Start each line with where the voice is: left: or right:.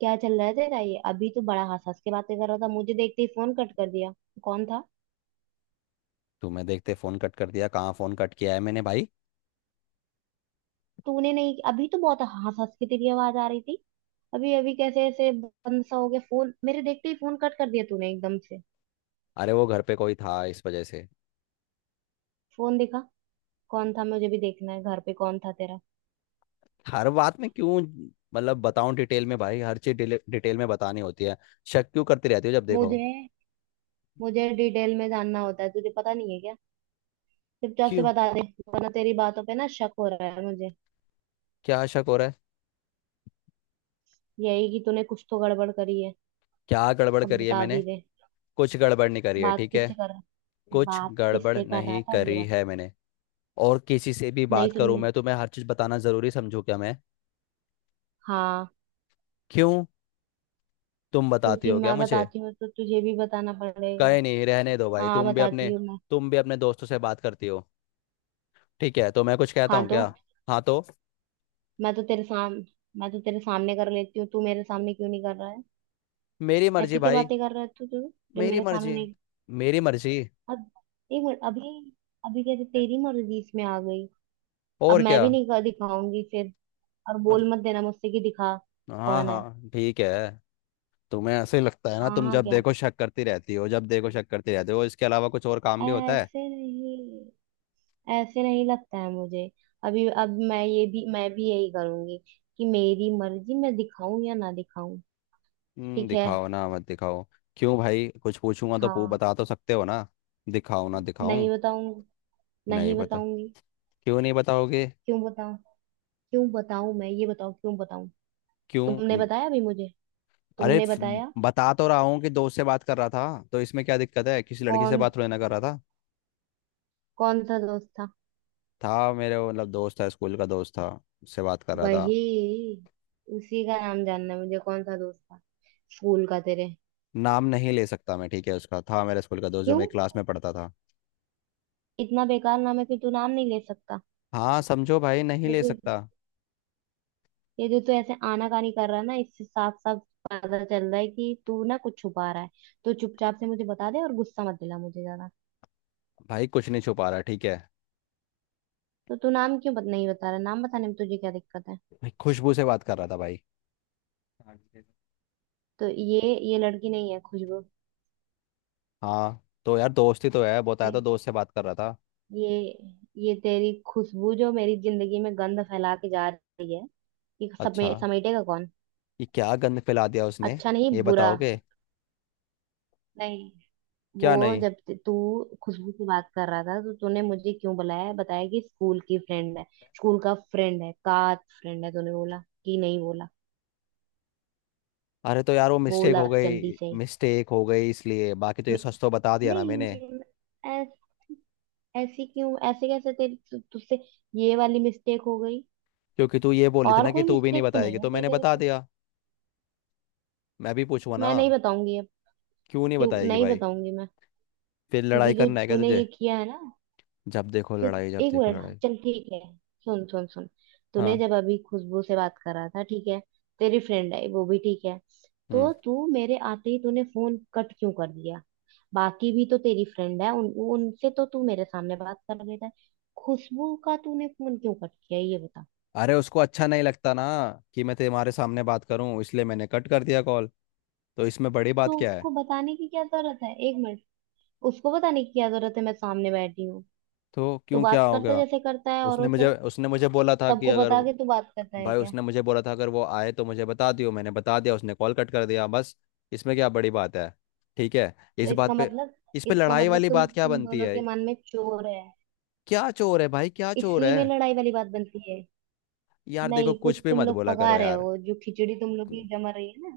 right: क्या चल रहा है तेरा? ये अभी तो बड़ा हंस हंस के बातें कर रहा था, मुझे देखते ही फोन कट कर दिया। कौन था?
left: तुम्हें देखते फोन कट कर दिया? कहाँ फोन कट किया है मैंने भाई।
right: तूने नहीं, अभी तो बहुत हंस हंस के तेरी आवाज आ रही थी। अभी अभी कैसे ऐसे बंद सा हो गया फोन, मेरे देखते ही फोन कट कर दिया तूने एकदम से।
left: अरे वो घर पे कोई था इस वजह से।
right: फोन दिखा। कौन था? मुझे भी देखना है, घर पे कौन था तेरा?
left: हर बात में क्यों? मतलब बताऊं डिटेल में भाई, हर चीज डिटेल में बतानी होती है। शक क्यों करती रहती हो, जब देखो।
right: मुझे मुझे डिटेल में जानना होता है, तुझे पता नहीं है क्या? चुपचाप से
left: क्यों?
right: बता दे। वरना तेरी बातों पे ना शक हो रहा है मुझे।
left: क्या शक हो रहा है?
right: यही कि तूने कुछ तो गड़बड़ करी है।
left: क्या गड़बड़
right: अब
left: करी है
right: बता
left: मैंने?
right: भी दे।
left: कुछ गड़बड़ नहीं करी है,
right: बात
left: ठीक है।
right: किससे कर रहा
left: कुछ
right: बात
left: गड़बड़
right: किससे कर रहा
left: नहीं
right: था, ये
left: करी
right: बता।
left: है मैंने। और किसी से भी बात
right: नहीं
left: करूं
right: सुननी।
left: मैं, तो मैं हर चीज बताना जरूरी समझू क्या मैं?
right: हाँ।
left: क्यों, तुम बताती
right: क्योंकि
left: हो क्या
right: मैं
left: मुझे?
right: बताती हूँ तो तुझे भी बताना पड़ेगा।
left: कहे नहीं, रहने दो भाई,
right: हाँ,
left: तुम भी अपने,
right: बताती हूँ मैं।
left: तुम भी अपने दोस्तों से बात करती हो। ठीक है, तो मैं कुछ कहता
right: हाँ
left: हूँ
right: तो।
left: क्या? हाँ तो,
right: मैं तो तेरे साम मैं तो तेरे सामने कर लेती हूँ, तू मेरे सामने क्यों नहीं कर रहा है?
left: मेरी मर्जी
right: ऐसी क्या
left: भाई।
right: बातें कर रहा है तू? जो
left: मेरी
right: मेरे सामने
left: मर्जी।
right: नहीं।
left: मेरी मर्जी।
right: अब एक मिनट अभी। अभी कहते तेरी मर्जी इसमें आ गई। अब
left: और
right: मैं
left: क्या।
right: भी नहीं कर दिखाऊंगी फिर। और बोल मत देना मुझसे कि दिखा।
left: हाँ
right: कौन है?
left: हाँ, ठीक है। तुम्हें ऐसे ही लगता है ना,
right: हाँ
left: तुम
right: हाँ,
left: जब
right: क्या?
left: देखो शक करती रहती हो, जब देखो शक करती रहती हो, इसके अलावा कुछ और काम भी होता है?
right: ऐसे नहीं ऐसे नहीं लगता है मुझे। अभी अब मैं ये भी मैं भी यही करूंगी कि मेरी मर्जी, मैं दिखाऊं या ना दिखाऊं। ठीक है।
left: दिखाओ ना मत दिखाओ। क्यों भाई, कुछ पूछूंगा तो पू,
right: हाँ।
left: बता तो सकते हो ना? दिखाओ ना दिखाऊं।
right: नहीं बताऊंगी।
left: नहीं
right: नहीं
left: पता।
right: बताऊंगी।
left: क्यों नहीं बताओगे?
right: क्यों बताऊं? क्यों बताऊं मैं? ये बताओ, क्यों बताऊं?
left: क्यों
right: तुमने
left: हम्म,
right: बताया अभी मुझे?
left: अरे
right: तुमने
left: फ-
right: बताया?
left: बता तो रहा हूँ कि दोस्त से बात कर रहा था, तो इसमें क्या दिक्कत है? किसी लड़की से
right: कौन
left: बात थोड़ी ना कर रहा था।
right: कौन सा दोस्त था?
left: था मेरे वो, मतलब दोस्त था, स्कूल का दोस्त था। उससे बात कर रहा था।
right: वही उसी का नाम जानना है मुझे, कौन सा दोस्त था, स्कूल का तेरे?
left: नाम नहीं ले सकता मैं, ठीक है, उसका। था मेरे स्कूल का दोस्त, जो
right: क्यों,
left: मेरी क्लास में पढ़ता था।
right: इतना बेकार नाम है कि तू नाम नहीं ले सकता?
left: हाँ समझो भाई, नहीं ले
right: देखो,
left: सकता।
right: ये जो तू ऐसे आनाकानी कर रहा है ना, इससे साफ साफ पता चल रहा है कि तू ना कुछ छुपा रहा है। तो चुपचाप से मुझे बता दे और गुस्सा मत दिला मुझे ज्यादा।
left: भाई कुछ नहीं छुपा रहा, ठीक है।
right: तो तू नाम क्यों बत नहीं बता रहा? नाम बताने में तुझे क्या दिक्कत है?
left: भाई खुशबू से बात कर रहा था भाई।
right: तो ये लड़की नहीं है खुशबू?
left: हाँ तो यार, दोस्ती तो है, बताया
right: ये
left: तो, दोस्त से बात कर रहा था।
right: ये ये तेरी खुशबू जो मेरी जिंदगी में गंध फैला के जा रही है, ये
left: अच्छा।
right: समेटेगा कौन?
left: ये क्या गंद फैला दिया उसने?
right: अच्छा
left: ये
right: नहीं, बुरा।
left: बताओगे?
right: नहीं। वो,
left: क्या नहीं?
right: जब तू खुशबू से बात कर रहा था, तो तूने मुझे क्यों बुलाया, बताया कि स्कूल की फ्रेंड है, स्कूल का फ्रेंड है, का फ्रेंड है, तूने बोला कि नहीं बोला?
left: अरे तो यार वो मिस्टेक
right: बोला,
left: हो
right: अब जल्दी
left: गई।
right: से।
left: मिस्टेक हो गई इसलिए, बाकी तो ये
right: न-
left: सच तो बता दिया ना मैंने।
right: नहीं, ऐस- ऐसी क्यों, ऐसे कैसे तेरे तुझसे ये वाली मिस्टेक हो गई?
left: क्योंकि तू ये बोली थी
right: और
left: ना कि
right: कोई
left: तू भी नहीं
right: मिस्टेक तो
left: बताएगी,
right: नहीं
left: तो
right: होती
left: मैंने
right: तेरे
left: बता
right: से?
left: दिया। मैं भी पूछूंगा ना।
right: मैं नहीं बताऊंगी अब।
left: क्यों नहीं
right: क्यों
left: बताएगी
right: नहीं
left: भाई?
right: बताऊंगी मैं?
left: फिर लड़ाई
right: क्योंकि जो
left: करना है क्या
right: तूने
left: तुझे?
right: ये किया है ना,
left: जब देखो
right: तो
left: लड़ाई, जब
right: एक
left: देखो
right: मिनट,
left: लड़ाई।
right: चल ठीक है, सुन सुन सुन। तूने
left: हाँ।
right: जब अभी खुशबू से बात करा था, ठीक है। तेरी फ्रेंड है वो, भी ठीक है।
left: हम्म।
right: तो तू मेरे आते ही तूने फोन कट क्यों कर दिया? बाकी भी तो तेरी फ्रेंड है, उन उनसे तो तू मेरे सामने बात कर लेता है। खुशबू का तूने फोन क्यों कट किया, ये बता।
left: अरे उसको अच्छा नहीं लगता ना कि मैं तुम्हारे सामने बात करूं, इसलिए मैंने कट कर दिया कॉल। तो इसमें बड़ी बात
right: तो
left: क्या है?
right: उसको बताने की क्या जरूरत है? एक मिनट, उसको बताने की क्या जरूरत है? मैं सामने बैठी हूँ।
left: तो
right: तू
left: क्यों, क्या
right: बात
left: हो
right: करता
left: गया?
right: जैसे करता है
left: उसने
right: औरों से।
left: मुझे उसने मुझे बोला था कि
right: सबको
left: अगर
right: बता
left: वो-
right: के तू बात करता है
left: भाई
right: क्या?
left: उसने मुझे बोला था, अगर वो आए तो मुझे बता दियो। मैंने बता दिया, उसने कॉल कट कर दिया, बस। इसमें क्या बड़ी बात है? ठीक है,
right: तो
left: इस
right: इसका
left: बात पे,
right: मतलब,
left: इस पे
right: इसका
left: लड़ाई
right: मतलब
left: वाली
right: तुम
left: बात क्या
right: तुम
left: बनती
right: दोनों
left: है?
right: के मन में चोर है।
left: क्या चोर है भाई, क्या चोर
right: इसी में
left: है?
right: लड़ाई वाली बात बनती है।
left: यार देखो,
right: नहीं, कुछ
left: कुछ भी
right: तुम
left: मत
right: लोग
left: बोला
right: पका
left: करो
right: रहे
left: यार।
right: हो, जो खिचड़ी तुम लोग की जमा रही है ना।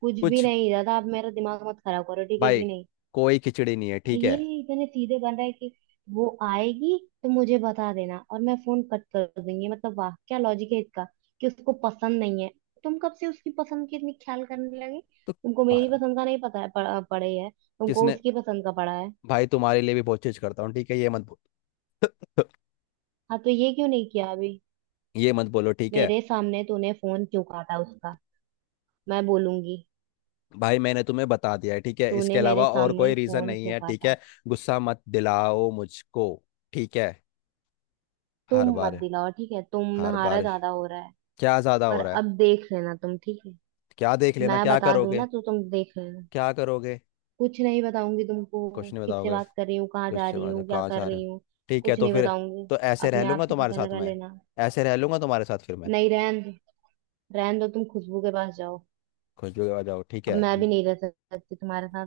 right: कुछ भी
left: कुछ,
right: नहीं दादा, आप मेरा दिमाग मत खराब करो, ठीक है कि
left: भाई,
right: नहीं?
left: कोई खिचड़ी नहीं है,
right: और
left: ठीक
right: ये
left: है।
right: इतने सीधे बन रहा है कि वो आएगी तो मुझे बता देना और मैं फोन कट कर दूंगी, मतलब वाह, क्या लॉजिक है इसका। कि उसको पसंद नहीं है? तुम कब से उसकी पसंद की इतनी ख्याल करने लगे?
left: तो
right: तुमको
left: भा-
right: मेरी पसंद का नहीं पता है पड़े है, तुमको
left: किसने?
right: उसकी पसंद का पड़ा है?
left: भाई तुम्हारे लिए भी बहुत चीज करता हूँ, ठीक है, ये मत बोलो।
right: हाँ तो ये क्यों नहीं किया अभी?
left: ये मत बोलो, ठीक है।
right: मेरे सामने तूने फोन क्यों काटा उसका? मैं बोलूंगी।
left: भाई मैंने तुम्हें बता दिया है, ठीक है, इसके
right: तूने मेरे
left: अलावा और
right: सामने
left: कोई रीजन
right: फोन
left: नहीं
right: क्यों
left: है, ठीक
right: काटा?
left: है। गुस्सा मत दिलाओ मुझको। ठीक है।
right: तुम
left: हर
right: मत
left: बार,
right: दिलाओ, ठीक है,
left: हर
right: तुम्हारा
left: बार,
right: ज्यादा हो रहा है।
left: क्या ज्यादा
right: और
left: हो रहा है?
right: अब देख लेना तुम, ठीक है?
left: क्या देख लेना,
right: मैं
left: क्या
right: बता दूं
left: करोगे?
right: ना, तो तुम देख लेना।
left: क्या करोगे?
right: कुछ नहीं बताऊंगी तुमको,
left: कुछ नहीं
right: किससे
left: बताओगे?
right: बात कर रही हूँ, कहाँ
left: कुछ
right: जा
left: से
right: रही
left: बात है,
right: हूँ, क्या
left: कहाँ
right: कर
left: जा रहे
right: रही
left: हो।
right: हूँ।
left: ठीक है
right: कुछ
left: तो
right: नहीं
left: फिर,
right: बताऊंगी।
left: तो ऐसे रह
right: अपने आप
left: लूंगा
right: से
left: तुम्हारे
right: पता
left: साथ
right: लगा
left: मैं।
right: लेना।
left: ऐसे रह लूंगा तुम्हारे साथ फिर मैं।
right: नहीं रहन दो, रहन दो, तुम खुशबू के पास जाओ।
left: खुश भी हो जाओ, ठीक
right: अब
left: है।
right: मैं भी नहीं रह सकती तुम्हारे साथ।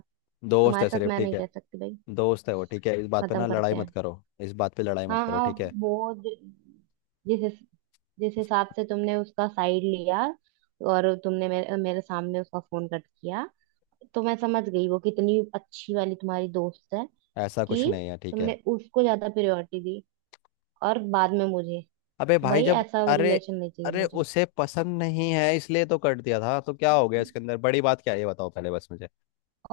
left: दोस्त है
right: तुम्हारे साथ
left: सिर्फ,
right: मैं
left: ठीक
right: नहीं
left: है।
right: रह सकती भाई।
left: दोस्त है वो, ठीक है, इस बात पे
right: खत्म
left: ना लड़ाई
right: करते
left: मत
right: हैं।
left: करो। इस बात पे लड़ाई मत
right: हाँ
left: करो,
right: हाँ।
left: ठीक है।
right: वो ज- जिस हिस- जिस हिसाब से तुमने उसका साइड लिया और तुमने मेरे मेरे सामने उसका फोन कट किया, तो मैं समझ गई वो कितनी अच्छी वाली तुम्हारी दोस्त है।
left: ऐसा
right: कि
left: कुछ नहीं है, ठीक है।
right: तुमने उसको ज्यादा प्रायोरिटी दी, और बाद में मुझे।
left: अबे
right: तो
left: भाई
right: भाई,
left: जब
right: ऐसा
left: अरे
right: रिलेशन नहीं चाहिए
left: अरे
right: मुझे।
left: उसे पसंद नहीं है इसलिए तो कट दिया था, तो क्या हो गया? इसके अंदर बड़ी बात क्या है, ये बताओ पहले बस मुझे।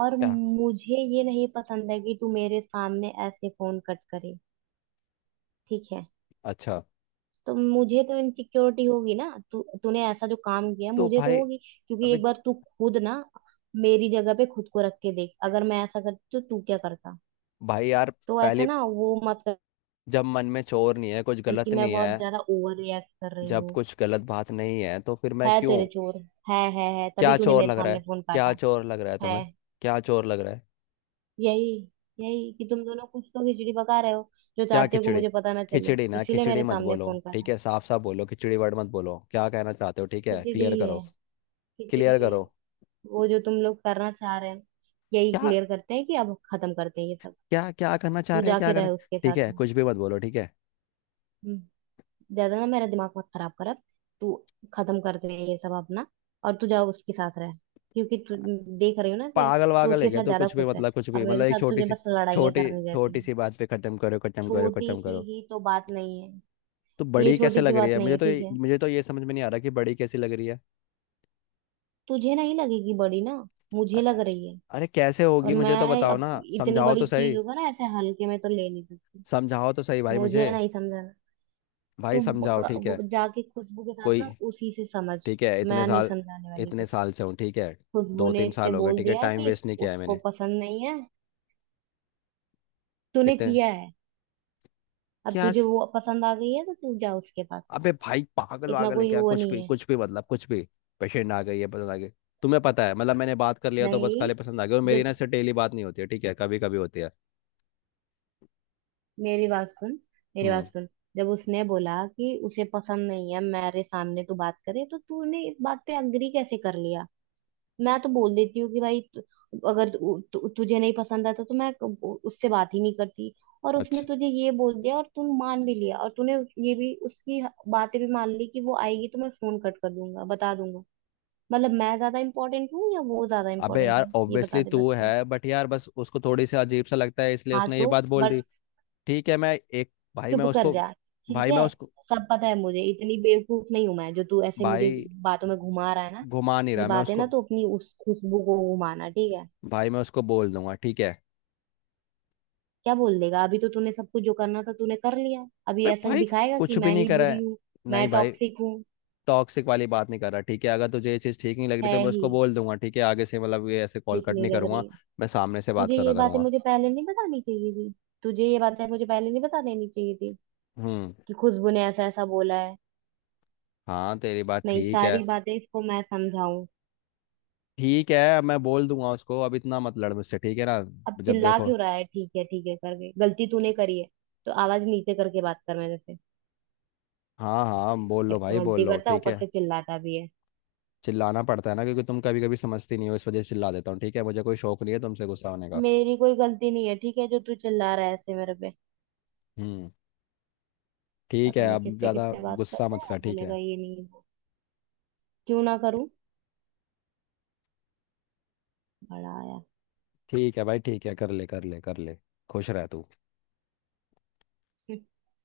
right: और मुझे ये नहीं पसंद है कि तू मेरे सामने ऐसे फोन कट करे। ठीक है?
left: अच्छा।
right: तो मुझे तो इनसिक्योरिटी होगी ना। तू तूने ऐसा जो काम किया,
left: तो
right: मुझे तो
left: भाई
right: होगी, क्योंकि
left: अबे
right: एक
left: ज-
right: बार तू खुद ना मेरी जगह पे खुद को रख के देख, अगर मैं ऐसा करती तो तू क्या करता।
left: भाई यार,
right: तो ऐसा
left: पहले।
right: ना वो मत
left: जब मन में चोर नहीं है, कुछ
right: कर कि
left: गलत
right: मैं
left: नहीं
right: बहुत
left: है।
right: ज्यादा ओवर रिएक्ट कर रही
left: जब
right: हूँ।
left: कुछ गलत बात नहीं है, तो फिर मैं
right: है
left: क्यों?
right: तेरे चोर, है तभी
left: क्या
right: तूने
left: चोर
right: मेरे
left: लग रहा
right: सामने
left: है?
right: फोन
left: क्या
right: काटा।
left: चोर लग रहा है
right: है
left: तुम्हें? क्या चोर लग रहा है?
right: यही यही कि तुम दोनों कुछ तो खिचड़ी पका रहे हो, जो
left: क्या
right: चाहते हो कि
left: खिचड़ी?
right: मुझे पता ना चले,
left: खिचड़ी ना,
right: इसीलिए
left: खिचड़ी
right: मेरे
left: मत
right: सामने
left: बोलो,
right: फोन
left: ठीक
right: काटा।
left: है। साफ साफ बोलो, खिचड़ी वर्ड मत बोलो, क्या कहना चाहते हो, ठीक है,
right: खिचड़ी
left: क्लियर करो।
right: है। खिचड़ी
left: क्लियर
right: है।
left: करो।
right: वो, जो तुम लोग करना चाह रहे हैं। यही
left: क्या?
right: क्लियर करते हैं कि अब खत्म करते हैं ये सब।
left: क्या क्या करना चाह
right: तू
left: रहे हैं, क्या
right: जाके
left: करना?
right: रहे उसके
left: ठीक
right: साथ
left: है,
right: में।
left: कुछ भी मत बोलो, ठीक है।
right: हम्म, ज्यादा ना मेरा दिमाग मत खराब कर अब। तू, खत्म करते हैं ये सब अपना, और तू जाओ उसके साथ रह। क्योंकि तू, देख रही हो ना कि
left: पागल
right: तू
left: वागल है
right: उसके
left: क्या
right: साथ
left: तो,
right: ज्यादा
left: कुछ भी
right: खुश है
left: मतलब, कुछ
right: और
left: भी मतलब,
right: मेरे
left: एक
right: साथ
left: छोटी
right: तुझे
left: सी,
right: बस लड़ाइयाँ
left: छोटी
right: करने देती
left: छोटी
right: है।
left: सी बात पे खत्म करो, खत्म करो,
right: छोटी
left: खत्म
right: सी
left: करो।
right: ही तो बात नहीं है।
left: तो
right: ये
left: बड़ी कैसे
right: छोटी सी
left: लग रही
right: बात
left: है
right: नहीं
left: मुझे,
right: है,
left: तो
right: ठीक है।
left: मुझे तो ये समझ में नहीं आ रहा कि बड़ी कैसी लग रही है।
right: तुझे नहीं लगेगी बड़ी ना, मुझे लग
left: अ-
right: रही है।
left: अरे कैसे
right: और
left: होगी, मुझे तो
right: मैं
left: बताओ
right: अब
left: ना,
right: इतनी
left: समझाओ
right: बड़ी
left: तो
right: चीज
left: सही।
right: होगा ना ऐसे हल्के में तो ले नहीं सकती।
left: समझाओ तो सही भाई मुझे।
right: मुझे नहीं समझा।
left: भाई
right: तो
left: समझाओ, ठीक
right: वो
left: है।
right: जाके खुशबू के साथ
left: कोई,
right: ना उसी से समझ।
left: ठीक है, इतने
right: मैं नहीं
left: साल,
right: समझाने वाली
left: इतने
right: कुछ।
left: साल से हूँ, ठीक है।
right: खुशबू
left: दो
right: ने
left: तीन
right: इससे
left: साल हो गए,
right: बोल
left: ठीक है,
right: दिया
left: टाइम
right: कि
left: वेस्ट नहीं किया है
right: उसको
left: मैंने।
right: पसंद नहीं है? तूने
left: इतने,
right: किया है। अब
left: क्या
right: तुझे
left: स-
right: वो पसंद आ गई है तो तू जा उसके पास।
left: अबे भाई, पागल
right: इतना
left: वागल है
right: कोई
left: क्या?
right: वो
left: कुछ
right: नहीं
left: भी,
right: है।
left: कुछ भी मतलब, कुछ भी। पेशेंट आ गई, ये पसंद आ गई। तुम्हें पता है मतलब, मैंने बात कर लिया तो बस
right: नहीं।
left: खाली पसंद आ गई? और मेरी ना
right: जब,
left: इससे डेली बात नहीं होती है, ठीक है, कभी कभी होती है।
right: मेरी बात सुन, मेरी
left: हम्म।
right: बात सुन। जब उसने बोला कि उसे पसंद नहीं है मेरे सामने तू बात करे, तो तूने इस बात पे अग्री कैसे कर लिया? मैं तो बोल देती हूँ कि भाई अगर तु, तु, तुझे नहीं पसंद आता तो मैं उससे बात ही नहीं करती। और उसने
left: अच्छा।
right: तुझे ये बोल दिया और तूने मान भी लिया, और तूने ये भी, उसकी बातें भी मान ली कि वो आएगी तो मैं फोन कट कर दूंगा, बता दूंगा। मतलब मैं ज्यादा इम्पोर्टेंट हूँ या वो ज्यादा
left: अबे
right: इम्पोर्टेंट
left: यार,
right: है, ये बता
left: ऑब्वियसली
right: दे
left: तू
right: बस तू।
left: है, बट यार बस उसको थोड़ी सी अजीब सा लगता है, इसलिए
right: हाँ
left: उसने ये
right: तो।
left: बात बोल दी।
right: बट।
left: ठीक है, मैं एक भाई,
right: चुप
left: मैं
right: कर
left: उसको।
right: जा, ठीक
left: भाई
right: है। सब पता है मुझे, इतनी बेवकूफ नहीं हूं मैं, जो तू ऐसे मुझे
left: भाई
right: बातों में घुमा रहा है ना।
left: घुमा नहीं
right: ये
left: रहा। मैं
right: बात है ना,
left: उसको,
right: तो अपनी उस खुशबू को घुमाना, ठीक है।
left: भाई, मैं उसको बोल दूंगा, ठीक है।
right: क्या बोल देगा? अभी तो तूने सब कुछ जो करना था तूने कर लिया, अभी
left: बे
right: ऐसा
left: भाई,
right: दिखाएगा कि
left: कुछ भी
right: मैं
left: नहीं
right: ही
left: करा
right: बुरी
left: है।
right: हूँ,
left: नहीं
right: मैं
left: भाई,
right: टॉक्सिक हूँ।
left: टॉक्सिक वाली बात नहीं कर रहा, ठीक है। अगर तुझे ये चीज़ ठीक नहीं लग रही,
right: है
left: तो मैं
right: ही,
left: उसको बोल दूंगा, ठीक है। आगे से मतलब ये ऐसे कॉल
right: ठीक
left: कट
right: नहीं
left: नहीं
right: लग
left: करूंगा।
right: रही है।
left: मैं सामने से बात
right: तुझे
left: करा
right: ये बातें
left: करूंगा।
right: मुझे पहले नहीं बतानी चाहिए थी? तुझे ये बातें मुझे पहले नहीं बता देनी चाहिए थी
left: हम्म।
right: कि खुशबू ने ऐसा ऐसा बोला है?
left: हाँ तेरी बात
right: नहीं,
left: ठीक है।
right: सारी बातें इसको मैं समझाऊं।
left: ठीक है अब मैं बोल दूंगा उसको, अब इतना मत लड़ मुझसे, ठीक है ना।
right: अब
left: जब
right: चिल्ला
left: देखो,
right: क्यों रहा है? ठीक है ठीक है, करके गलती तूने करी है, तो आवाज नीचे करके बात कर मेरे से।
left: हाँ हाँ, बोल लो
right: एक तो
left: भाई, बोल
right: गलती
left: लो,
right: करता है,
left: ठीक
right: ऊपर
left: है।
right: से चिल्लाता भी है।
left: चिल्लाना पड़ता है ना, क्योंकि तुम कभी कभी समझती नहीं हो, इस वजह से चिल्ला देता हूँ, ठीक है, मुझे कोई शौक नहीं है तुमसे गुस्सा होने का।
right: मेरी कोई गलती नहीं है, ठीक है, जो तू चिल्ला रहा है ऐसे मेरे पे।
left: हम्म। ठीक है,
right: पता नहीं
left: अब
right: किससे
left: ज़्यादा
right: किससे बात
left: गुस्सा
right: करता है,
left: मत
right: और
left: कर, ठीक
right: बोलेगा
left: है।
right: ये नहीं, वो। क्यों ना करूं, बड़ा आया।
left: ठीक है भाई, ठीक है, कर ले, कर ले, कर ले। खुश रह तू।
right: हम्म,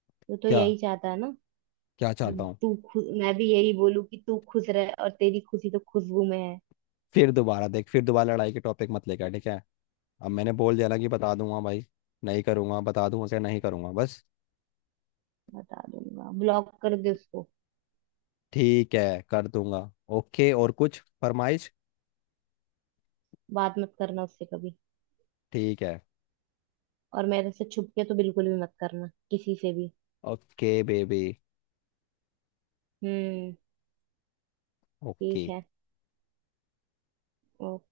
right: तो
left: क्या?
right: यही चाहता है ना
left: क्या चाहता
right: कि
left: हूँ?
right: तू खुश, मैं भी यही बोलूं कि तू खुश रहे, और तेरी खुशी तो खुशबू में है।
left: फिर दोबारा देख, फिर दोबारा लड़ाई के टॉपिक मत लेकर, ठीक है। अब मैंने बोल दिया ना कि बता दूंगा भाई। नहीं करूंगा, बता दूंगा, क्या नहीं करूंगा, बस।
right: बता दूंगा, ब्लॉक कर दे उसको।
left: ठीक है, कर दूंगा। ओके, और कुछ फरमाइश?
right: बात मत करना उससे कभी,
left: ठीक है।
right: और मेरे से छुप के तो बिल्कुल भी मत करना किसी से भी।
left: Okay baby.
right: हम्म।
left: ओके।
right: ठीक है। ओके।